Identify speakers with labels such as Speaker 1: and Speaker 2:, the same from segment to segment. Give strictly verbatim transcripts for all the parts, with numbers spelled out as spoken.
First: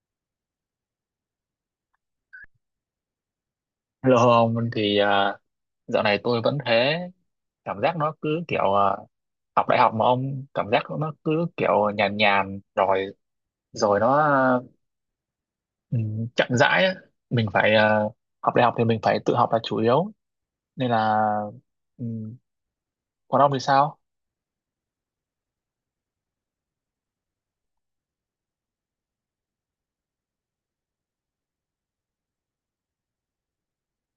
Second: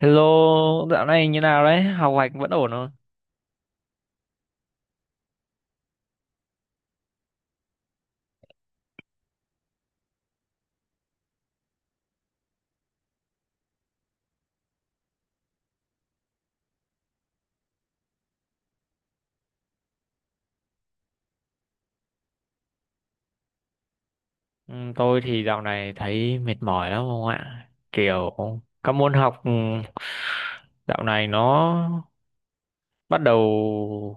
Speaker 1: Hello, dạo này như nào đấy? Học hành vẫn ổn không?
Speaker 2: Hello ông thì à, dạo này tôi vẫn thế. Cảm giác nó cứ kiểu à, học đại học mà ông, cảm giác nó cứ kiểu nhàn nhàn rồi rồi nó ừ, chậm rãi á. Mình phải à, học đại học thì mình phải tự học là chủ yếu, nên là ừ, còn ông thì sao?
Speaker 1: Ừ, tôi thì dạo này thấy mệt mỏi lắm không ạ? Kiểu các môn học ừ, dạo này nó bắt đầu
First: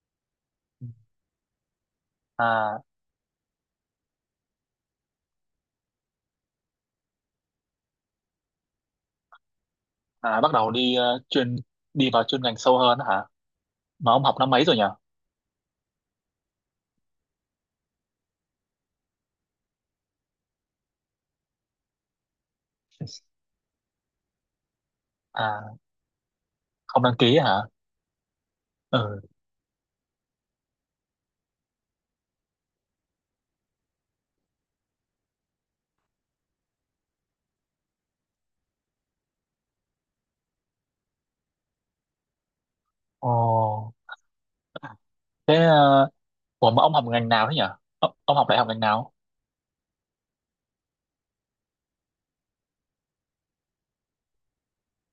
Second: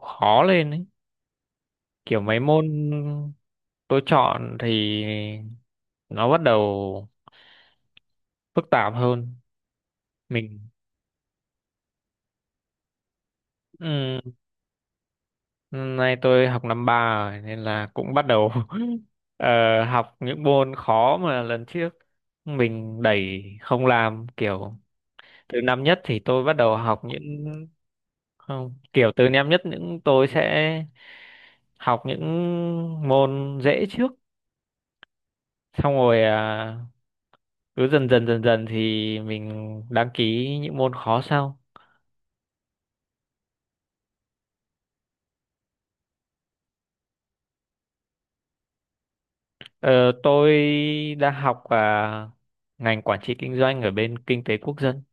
Speaker 1: khó lên ấy. Kiểu mấy môn
Speaker 2: à,
Speaker 1: tôi chọn thì nó bắt đầu phức tạp hơn.
Speaker 2: à bắt
Speaker 1: Mình
Speaker 2: đầu đi ờ, chuyên, đi vào chuyên ngành sâu hơn á hả? Mà
Speaker 1: ừ,
Speaker 2: ông học năm mấy rồi nhỉ?
Speaker 1: Nay tôi học năm ba rồi nên là cũng bắt đầu ờ, học những môn khó mà lần trước mình đẩy không làm, kiểu từ
Speaker 2: À
Speaker 1: năm nhất thì tôi bắt đầu học
Speaker 2: không đăng ký
Speaker 1: những
Speaker 2: hả?
Speaker 1: không, kiểu
Speaker 2: Ừ.
Speaker 1: từ năm nhất những tôi sẽ học những môn dễ trước, xong rồi à, cứ dần dần dần dần thì mình đăng ký những môn khó sau.
Speaker 2: Ồ. thế uh, ủa mà ông học ngành nào thế nhỉ? Ông ông học đại học ngành nào?
Speaker 1: Ờ, tôi đang học à, ngành quản trị kinh doanh ở bên kinh tế quốc dân.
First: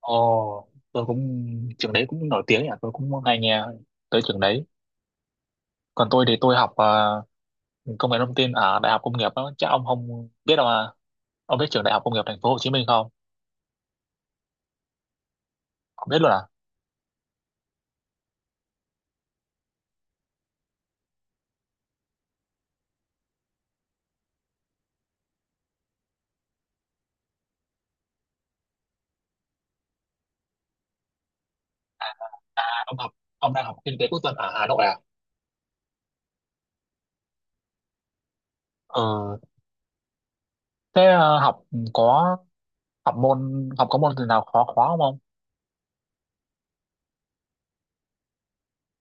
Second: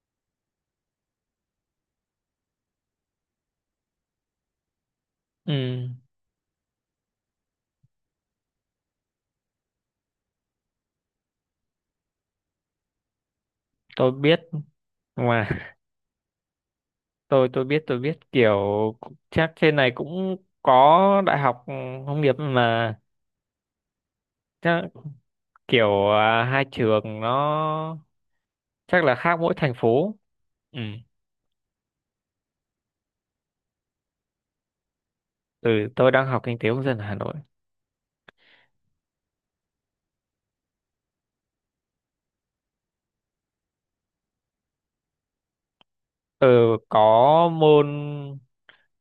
Speaker 2: Ồ, tôi cũng, trường đấy cũng nổi tiếng nhỉ, tôi cũng hay nghe tới trường đấy.
Speaker 1: Ừ,
Speaker 2: Còn tôi thì tôi học ờ, công nghệ thông tin ở Đại học Công nghiệp đó, chắc ông không biết đâu à? Ông biết trường Đại học Công nghiệp Thành phố Hồ Chí Minh không?
Speaker 1: tôi biết mà
Speaker 2: Không biết luôn à?
Speaker 1: tôi tôi biết, tôi biết kiểu chắc trên này cũng có đại học ừ, nông nghiệp mà, chắc kiểu à, hai trường nó chắc là khác mỗi thành phố. Ừ,
Speaker 2: À, ông học, ông đang học kinh tế quốc dân ở Hà Nội à?
Speaker 1: ừ, tôi đang học kinh tế công dân ở Hà Nội.
Speaker 2: Ừ, thế ờ, học có, học môn học có môn gì nào khó khó không ông?
Speaker 1: Ừ, có môn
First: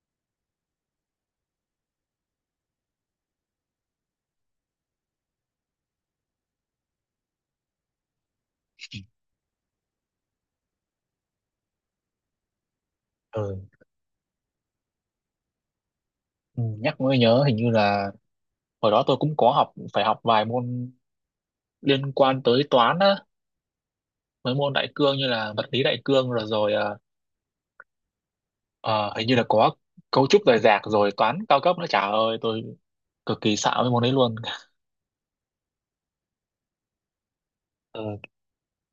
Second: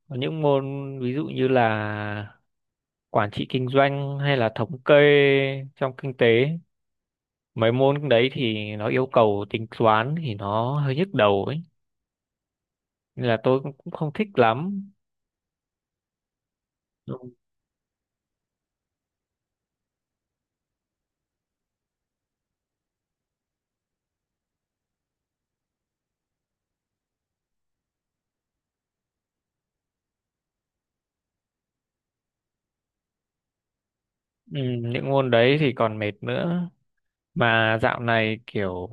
Speaker 1: có những môn ví dụ như là quản trị kinh doanh hay là thống kê trong kinh tế. Mấy môn đấy thì nó yêu cầu tính toán thì nó hơi nhức đầu ấy. Nên là
Speaker 2: Ừ,
Speaker 1: tôi cũng cũng không thích lắm.
Speaker 2: ừ, nhắc mới nhớ hình như là hồi đó tôi cũng có học, phải học vài môn liên quan tới toán á, mấy môn đại cương như là vật lý đại cương rồi rồi Ờ, hình như là có cấu trúc rời rạc rồi toán cao cấp nữa, chả ơi tôi cực kỳ sợ với môn đấy luôn.
Speaker 1: Ừ, những môn đấy thì còn mệt nữa, mà dạo
Speaker 2: Ừ,
Speaker 1: này kiểu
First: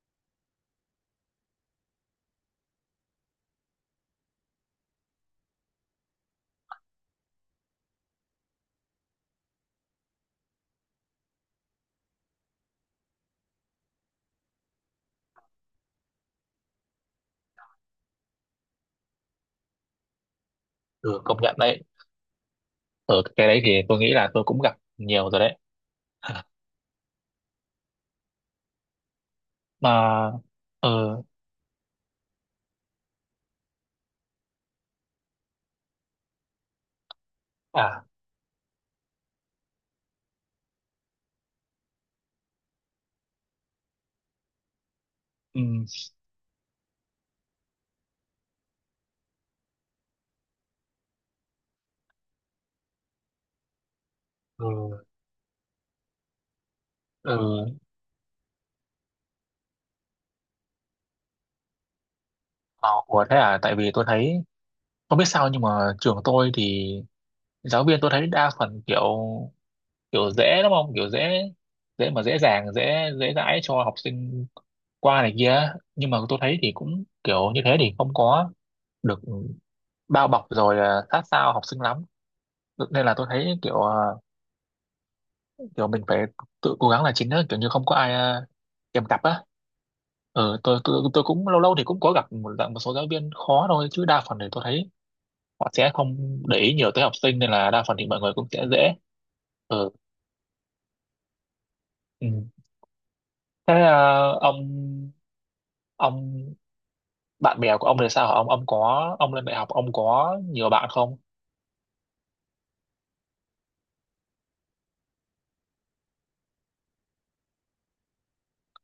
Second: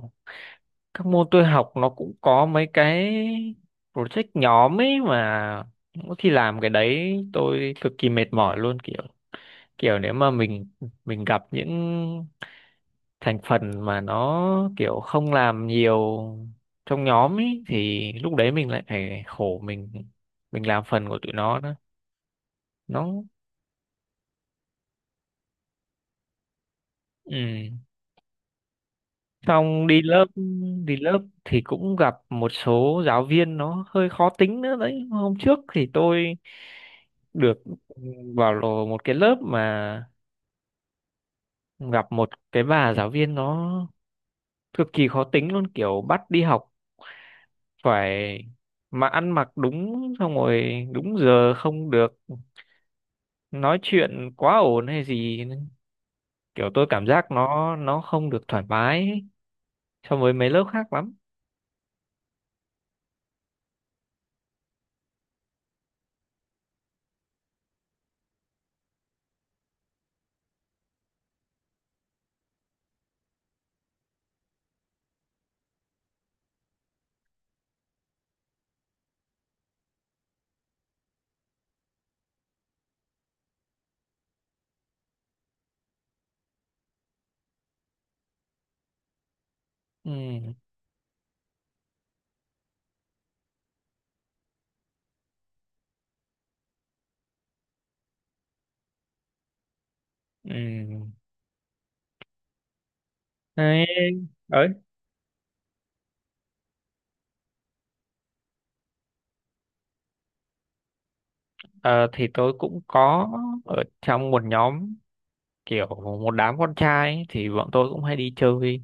Speaker 1: các môn tôi học nó cũng có mấy cái project nhóm ấy, mà mỗi khi làm cái đấy tôi cực kỳ mệt mỏi luôn, kiểu kiểu nếu mà mình mình gặp những thành phần mà nó kiểu không làm nhiều trong nhóm ấy thì lúc đấy mình lại phải khổ, mình mình làm phần của
Speaker 2: ừ,
Speaker 1: tụi
Speaker 2: công nhận
Speaker 1: nó đó.
Speaker 2: đấy, ở
Speaker 1: Nó
Speaker 2: cái đấy thì tôi nghĩ là tôi cũng gặp nhiều rồi đấy.
Speaker 1: ừ Xong
Speaker 2: Mà
Speaker 1: đi lớp, đi lớp
Speaker 2: ừ,
Speaker 1: thì cũng gặp một số giáo viên nó hơi khó tính nữa đấy. Hôm trước thì tôi được ừ,
Speaker 2: à,
Speaker 1: vào lò một cái lớp mà gặp một cái bà giáo viên nó cực kỳ khó tính luôn,
Speaker 2: ừ,
Speaker 1: kiểu bắt đi học phải mà ăn mặc đúng, xong rồi đúng giờ, không được nói chuyện quá
Speaker 2: ừ,
Speaker 1: ồn hay gì, kiểu tôi cảm giác
Speaker 2: ừ,
Speaker 1: nó nó không được thoải mái so với mấy lớp khác lắm.
Speaker 2: ờ, ủa thế à, tại vì tôi thấy không biết sao nhưng mà trường tôi thì giáo viên tôi thấy đa phần kiểu, kiểu dễ đúng không, kiểu dễ dễ mà dễ dàng dễ dễ dãi cho học sinh qua này kia, nhưng mà tôi thấy thì cũng kiểu như thế thì không có được bao bọc rồi à, sát sao học sinh lắm, nên là tôi thấy kiểu à, kiểu mình phải tự cố gắng là chính á, kiểu như không có ai à, kèm cặp á.
Speaker 1: Ừ,
Speaker 2: Ừ, tôi, tôi tôi cũng lâu lâu thì cũng có gặp một, dạng một số giáo viên khó thôi, chứ đa phần thì tôi thấy họ sẽ không để ý nhiều tới học sinh, nên là đa phần thì mọi người cũng sẽ dễ. Ừ.
Speaker 1: ừ,
Speaker 2: Ừ. Thế à, ông
Speaker 1: đấy.
Speaker 2: ông bạn bè của ông thì sao hả? ông ông có, ông lên đại học ông có nhiều bạn không?
Speaker 1: Ờ, thì tôi cũng có ở trong một nhóm, kiểu một đám con trai ấy, thì bọn tôi cũng hay đi chơi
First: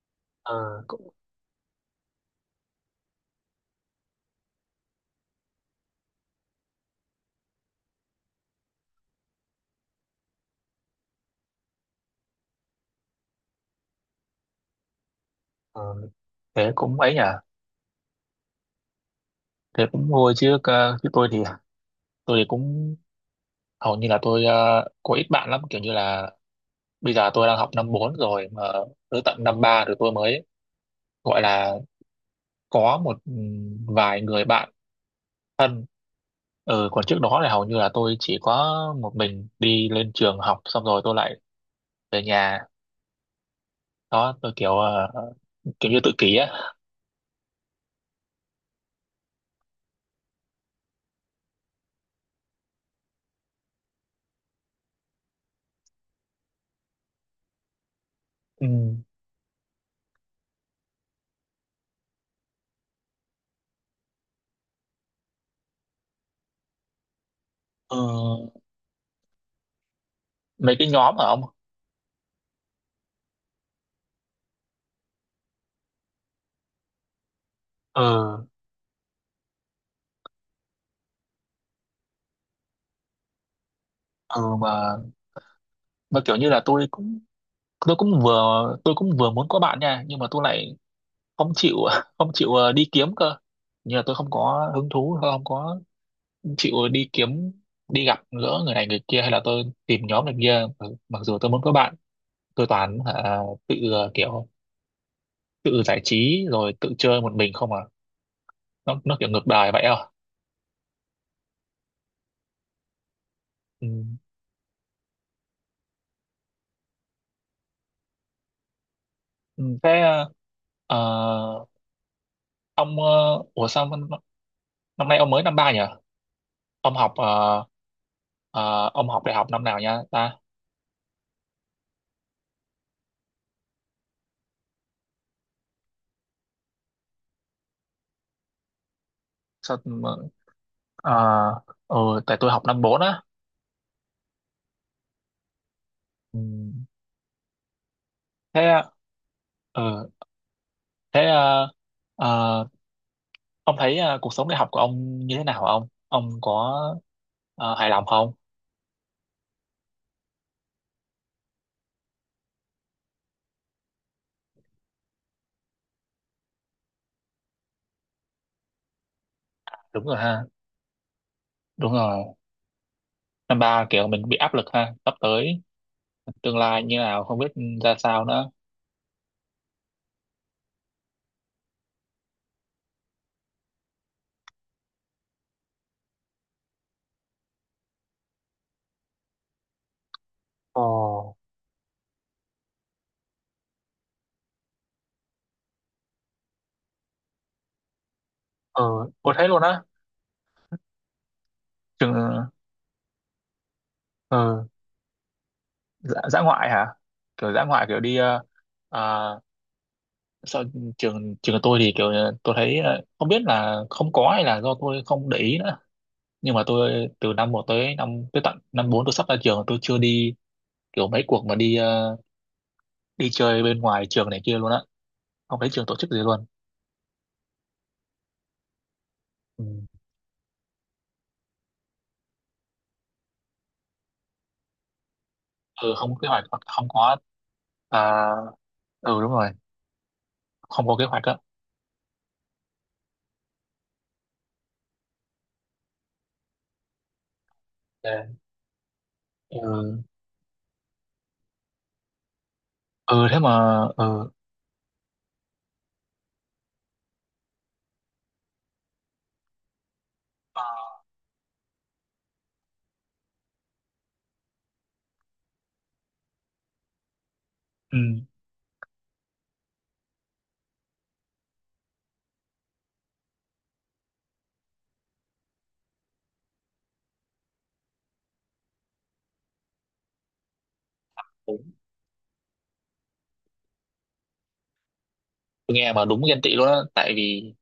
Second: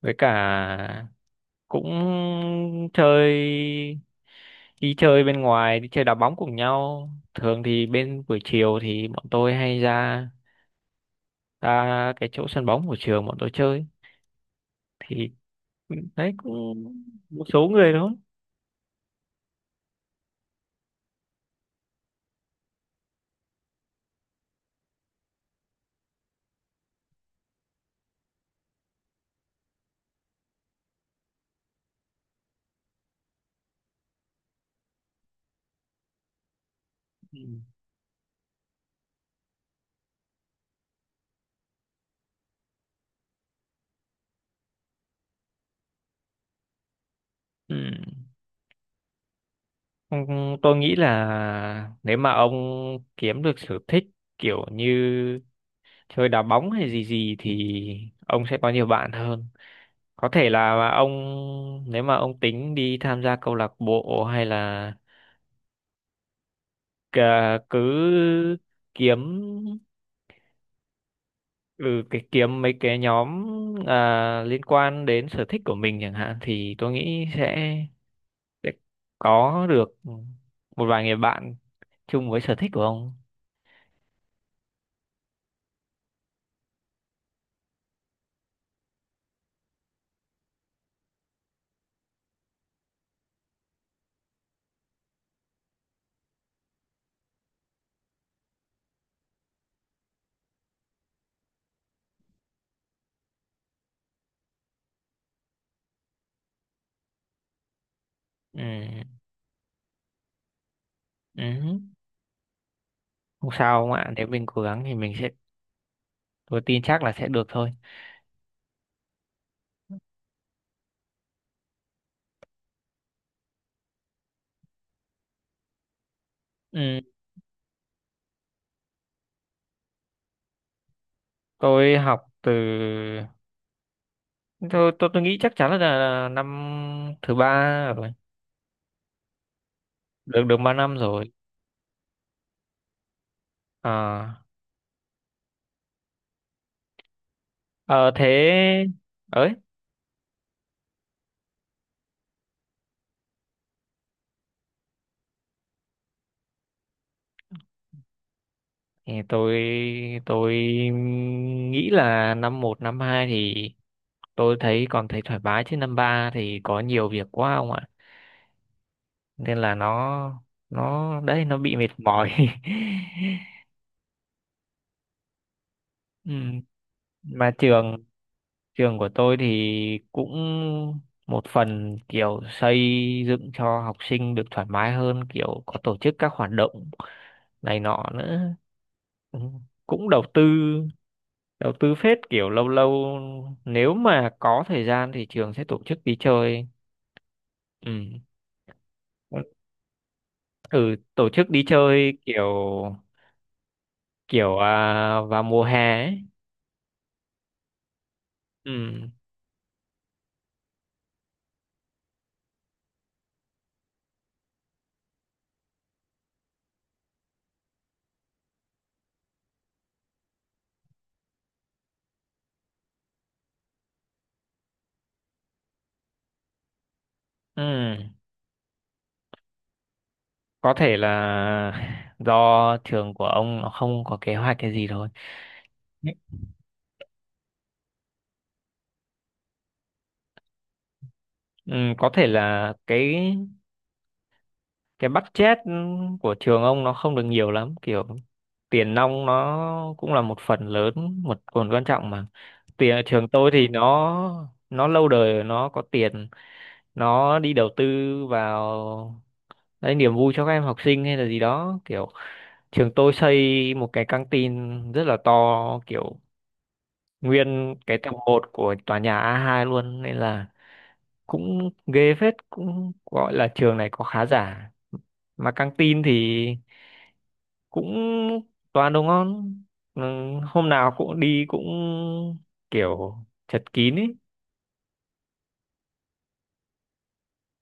Speaker 1: với cả,
Speaker 2: Ờ, cũng,
Speaker 1: cũng chơi, đi chơi bên ngoài, đi chơi đá bóng cùng nhau. Thường thì bên buổi chiều thì bọn tôi hay ra ra cái chỗ sân bóng của trường bọn tôi chơi, thì
Speaker 2: ờ,
Speaker 1: đấy
Speaker 2: thế
Speaker 1: cũng
Speaker 2: cũng ấy nhỉ,
Speaker 1: một số người thôi.
Speaker 2: thế cũng vui chứ. ờ, Chứ tôi thì, tôi thì cũng hầu như là tôi ờ, có ít bạn lắm, kiểu như là bây giờ tôi đang học năm bốn rồi mà tới tận năm ba rồi tôi mới gọi là có một ừm, vài người bạn. Ừ, còn trước
Speaker 1: Ừ.
Speaker 2: đó là hầu như là tôi chỉ có một mình đi lên trường học, xong rồi tôi lại về nhà. Đó tôi kiểu ờ, kiểu như tự kỷ á.
Speaker 1: Ừ. Ừ, tôi nghĩ là nếu mà ông kiếm được sở thích kiểu như chơi đá bóng hay gì gì thì ông sẽ
Speaker 2: Ừ.
Speaker 1: có nhiều bạn hơn. Có thể là ông, nếu mà ông tính đi tham gia câu lạc bộ hay là cà-
Speaker 2: Ờ,
Speaker 1: cứ kiếm,
Speaker 2: mấy cái nhóm ở ông.
Speaker 1: ừ, cái kiếm mấy cái nhóm à, liên quan đến sở thích của mình chẳng hạn, thì tôi nghĩ sẽ,
Speaker 2: Ờ.
Speaker 1: sẽ có được một vài người bạn chung với sở thích của ông.
Speaker 2: Ừ mà mà kiểu như là tôi cũng, tôi cũng vừa, tôi cũng vừa muốn có bạn nha, nhưng mà tôi lại không chịu không chịu ờ, đi kiếm cơ. Nhưng là tôi không có hứng thú, tôi không có chịu đi kiếm, đi gặp gỡ người này người kia, hay là tôi tìm nhóm này kia, mặc mặc dù tôi muốn có bạn. Tôi toàn hả, tự ờ, kiểu tự giải trí rồi tự chơi một mình không à. nó
Speaker 1: Ừ.
Speaker 2: nó kiểu ngược đời vậy à.
Speaker 1: Ừ. Không sao
Speaker 2: Ừ.
Speaker 1: ông ạ, nếu mình cố gắng thì mình sẽ tôi tin chắc là sẽ được thôi.
Speaker 2: Ừ. thế ờ, ông ờ, ủa sao năm năm nay ông mới năm ba nhỉ? ông
Speaker 1: Ừ.
Speaker 2: học ờ, ờ, ông học đại học năm nào nha ta?
Speaker 1: tôi học từ tôi tôi, tôi nghĩ chắc chắn là, là năm thứ ba rồi.
Speaker 2: Sao?
Speaker 1: Được được ba năm
Speaker 2: Ờ.
Speaker 1: rồi.
Speaker 2: Ờ, ừ, tại tôi học năm bốn á.
Speaker 1: à,
Speaker 2: Ừ.
Speaker 1: ờ,
Speaker 2: thế
Speaker 1: Thế ấy,
Speaker 2: ờ, thế ờ, ờ, ông thấy ờ, cuộc sống đại học của ông như thế nào hả? Ông ông có ờ, hài lòng không?
Speaker 1: thì tôi tôi nghĩ là năm một năm hai thì tôi thấy còn thấy thoải mái, chứ năm ba thì có nhiều việc quá ông ạ, nên là
Speaker 2: Đúng rồi
Speaker 1: nó
Speaker 2: ha.
Speaker 1: nó đấy, nó bị mệt
Speaker 2: Đúng rồi,
Speaker 1: mỏi.
Speaker 2: năm ba kiểu mình bị áp lực ha, sắp tới
Speaker 1: Ừ.
Speaker 2: tương lai như nào không
Speaker 1: mà
Speaker 2: biết ra
Speaker 1: trường
Speaker 2: sao nữa.
Speaker 1: Trường của tôi thì cũng một phần kiểu xây dựng cho học sinh được thoải mái hơn, kiểu có tổ chức các hoạt động này nọ nữa. Ừ, cũng đầu tư,
Speaker 2: Ồ.
Speaker 1: đầu tư phết, kiểu lâu lâu nếu mà có thời gian thì trường sẽ tổ chức đi chơi. Ừ.
Speaker 2: Ờ, có thế luôn á?
Speaker 1: Ừ, tổ chức đi chơi kiểu
Speaker 2: Trường.
Speaker 1: kiểu
Speaker 2: Ờ.
Speaker 1: à, vào mùa hè
Speaker 2: dã,
Speaker 1: ấy.
Speaker 2: dã ngoại hả? Kiểu dã ngoại kiểu đi ờ,
Speaker 1: Ừ.
Speaker 2: ờ, Sao? Trường, trường của tôi thì kiểu ờ, tôi thấy ờ, không biết là không có hay là do tôi không để ý nữa, nhưng mà tôi từ năm một tới năm, tới tận năm bốn tôi sắp ra trường tôi chưa đi kiểu mấy cuộc mà đi ờ, đi chơi bên ngoài trường này kia luôn á, không thấy trường tổ chức gì luôn.
Speaker 1: Ừ.
Speaker 2: Ừ.
Speaker 1: Có thể là do trường của ông nó không có kế hoạch cái gì thôi.
Speaker 2: Ừ không có kế hoạch, hoặc không có, à, ừ đúng rồi, không có kế hoạch á.
Speaker 1: Ừ, có thể là cái cái budget của trường ông nó không được nhiều lắm, kiểu
Speaker 2: Dạ.
Speaker 1: tiền nong nó
Speaker 2: Ừ.
Speaker 1: cũng là một phần lớn, một phần quan trọng, mà tiền
Speaker 2: Ừ
Speaker 1: trường
Speaker 2: thế
Speaker 1: tôi thì
Speaker 2: mà ừ.
Speaker 1: nó nó lâu đời, nó có tiền, nó đi đầu tư vào đấy niềm vui cho các
Speaker 2: Ờ,
Speaker 1: em học sinh hay là gì đó, kiểu trường tôi xây một cái căng tin rất là to, kiểu nguyên cái
Speaker 2: ừ.
Speaker 1: tầng một của tòa nhà a hai luôn, nên là cũng ghê phết, cũng gọi là trường này có khá giả, mà căng tin thì cũng toàn đồ ngon. Ừ, hôm nào cũng đi, cũng
Speaker 2: Đúng.
Speaker 1: kiểu chật kín ấy.
Speaker 2: Tôi nghe mà đúng ghen tị luôn á, tại vì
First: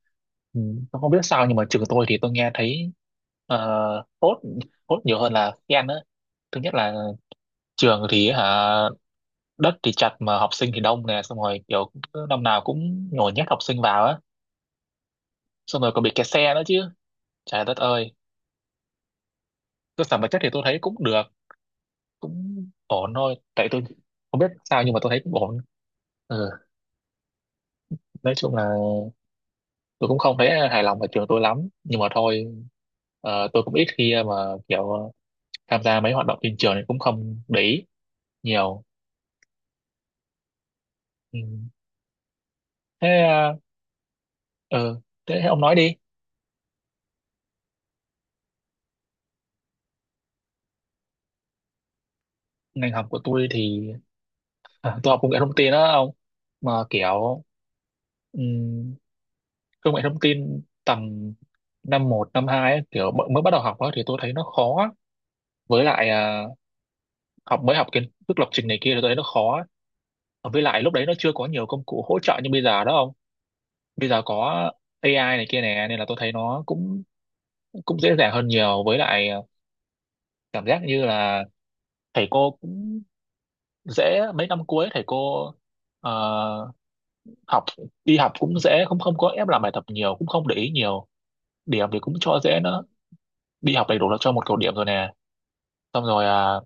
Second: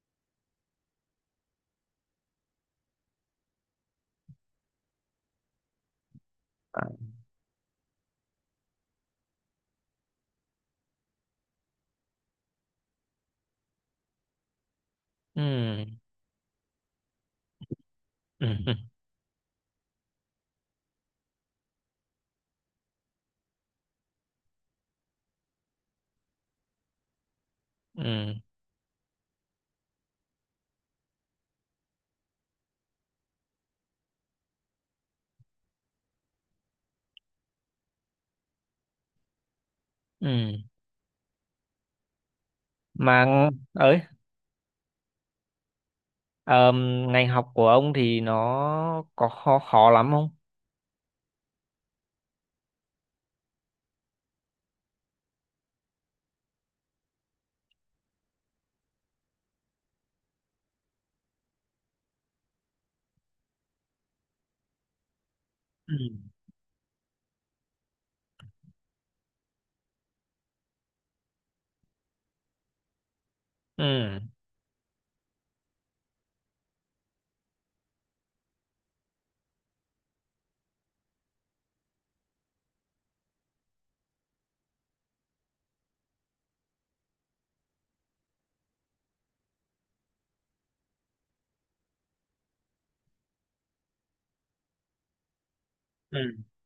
Speaker 2: ừ, tôi không biết sao nhưng mà trường tôi thì tôi nghe thấy ờ, tốt, tốt nhiều hơn là ghen á. Thứ nhất
Speaker 1: À,
Speaker 2: là trường thì hả, đất thì chặt mà học sinh thì đông nè, xong rồi kiểu cứ năm nào cũng nhồi nhét học sinh vào á,
Speaker 1: ừ,
Speaker 2: xong rồi còn bị kẹt xe nữa chứ, trời đất ơi.
Speaker 1: ừ,
Speaker 2: Cơ sở vật chất thì tôi thấy cũng được, cũng ổn thôi, tại tôi không biết sao nhưng mà tôi thấy cũng ổn. Ừ.
Speaker 1: ừ,
Speaker 2: Nói chung là tôi cũng không thấy hài lòng ở trường tôi lắm, nhưng mà thôi, ờ, tôi cũng ít khi mà kiểu tham gia mấy hoạt động trên trường thì cũng không để ý nhiều.
Speaker 1: ừ.
Speaker 2: Ừ. thế
Speaker 1: mà
Speaker 2: ờ,
Speaker 1: ấy
Speaker 2: ừ. Thế ông nói đi.
Speaker 1: ờm, Ngành học của ông thì nó có khó khó lắm không?
Speaker 2: Ngành học của tôi thì à, tôi học công nghệ thông tin đó ông, mà kiểu ừm, công nghệ thông tin tầm năm một năm hai ấy, kiểu bọn-, mới bắt đầu học á thì tôi thấy nó khó á. Với
Speaker 1: Ừ,
Speaker 2: lại à, học, mới học kiến thức lập trình này kia thì tôi thấy nó khó á. Và với lại lúc đấy nó chưa có nhiều công cụ hỗ trợ như bây giờ đó không, bây
Speaker 1: ừ,
Speaker 2: giờ có A I này kia nè, nên là tôi thấy nó cũng, cũng dễ dàng hơn nhiều. Với lại à, cảm giác như là thầy cô cũng dễ, mấy năm cuối thầy cô ờ, học đi học cũng dễ, cũng không có ép làm bài tập nhiều, cũng không để ý nhiều, điểm thì cũng cho dễ nữa, đi học đầy đủ là cho một cột điểm rồi nè, xong
Speaker 1: ừ.
Speaker 2: rồi à,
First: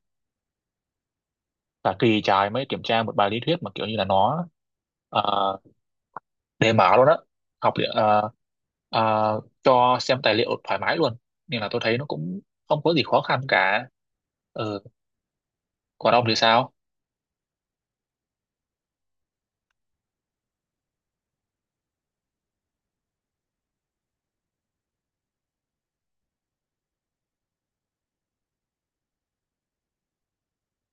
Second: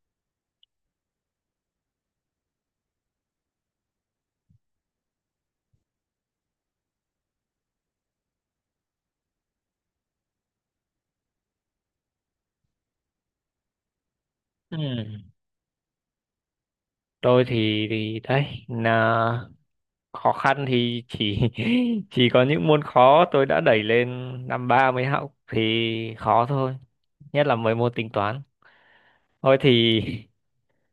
Speaker 2: cả kỳ trái mới kiểm tra một bài lý thuyết, mà kiểu như là nó à, đề mở luôn á, học liệu- à, à, cho xem tài liệu thoải mái luôn, nên là tôi thấy nó cũng không có gì khó khăn cả. Ừ.
Speaker 1: Ừ,
Speaker 2: Còn ông thì sao?
Speaker 1: tôi thì thì đấy là khó khăn, thì chỉ chỉ có những môn khó tôi đã đẩy lên năm ba mới học thì khó thôi, nhất là mấy môn tính toán. Thôi thì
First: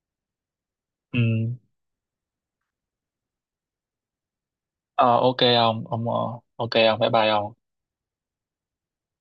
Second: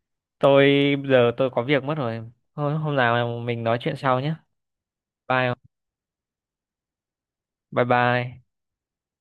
Speaker 1: tôi bây
Speaker 2: Ừ.
Speaker 1: giờ tôi có việc mất rồi, thôi hôm nào mình nói chuyện sau nhé.
Speaker 2: Ờ, ok
Speaker 1: Bye
Speaker 2: ông ông ờ, ok ông, bye bye ông.
Speaker 1: bye bye.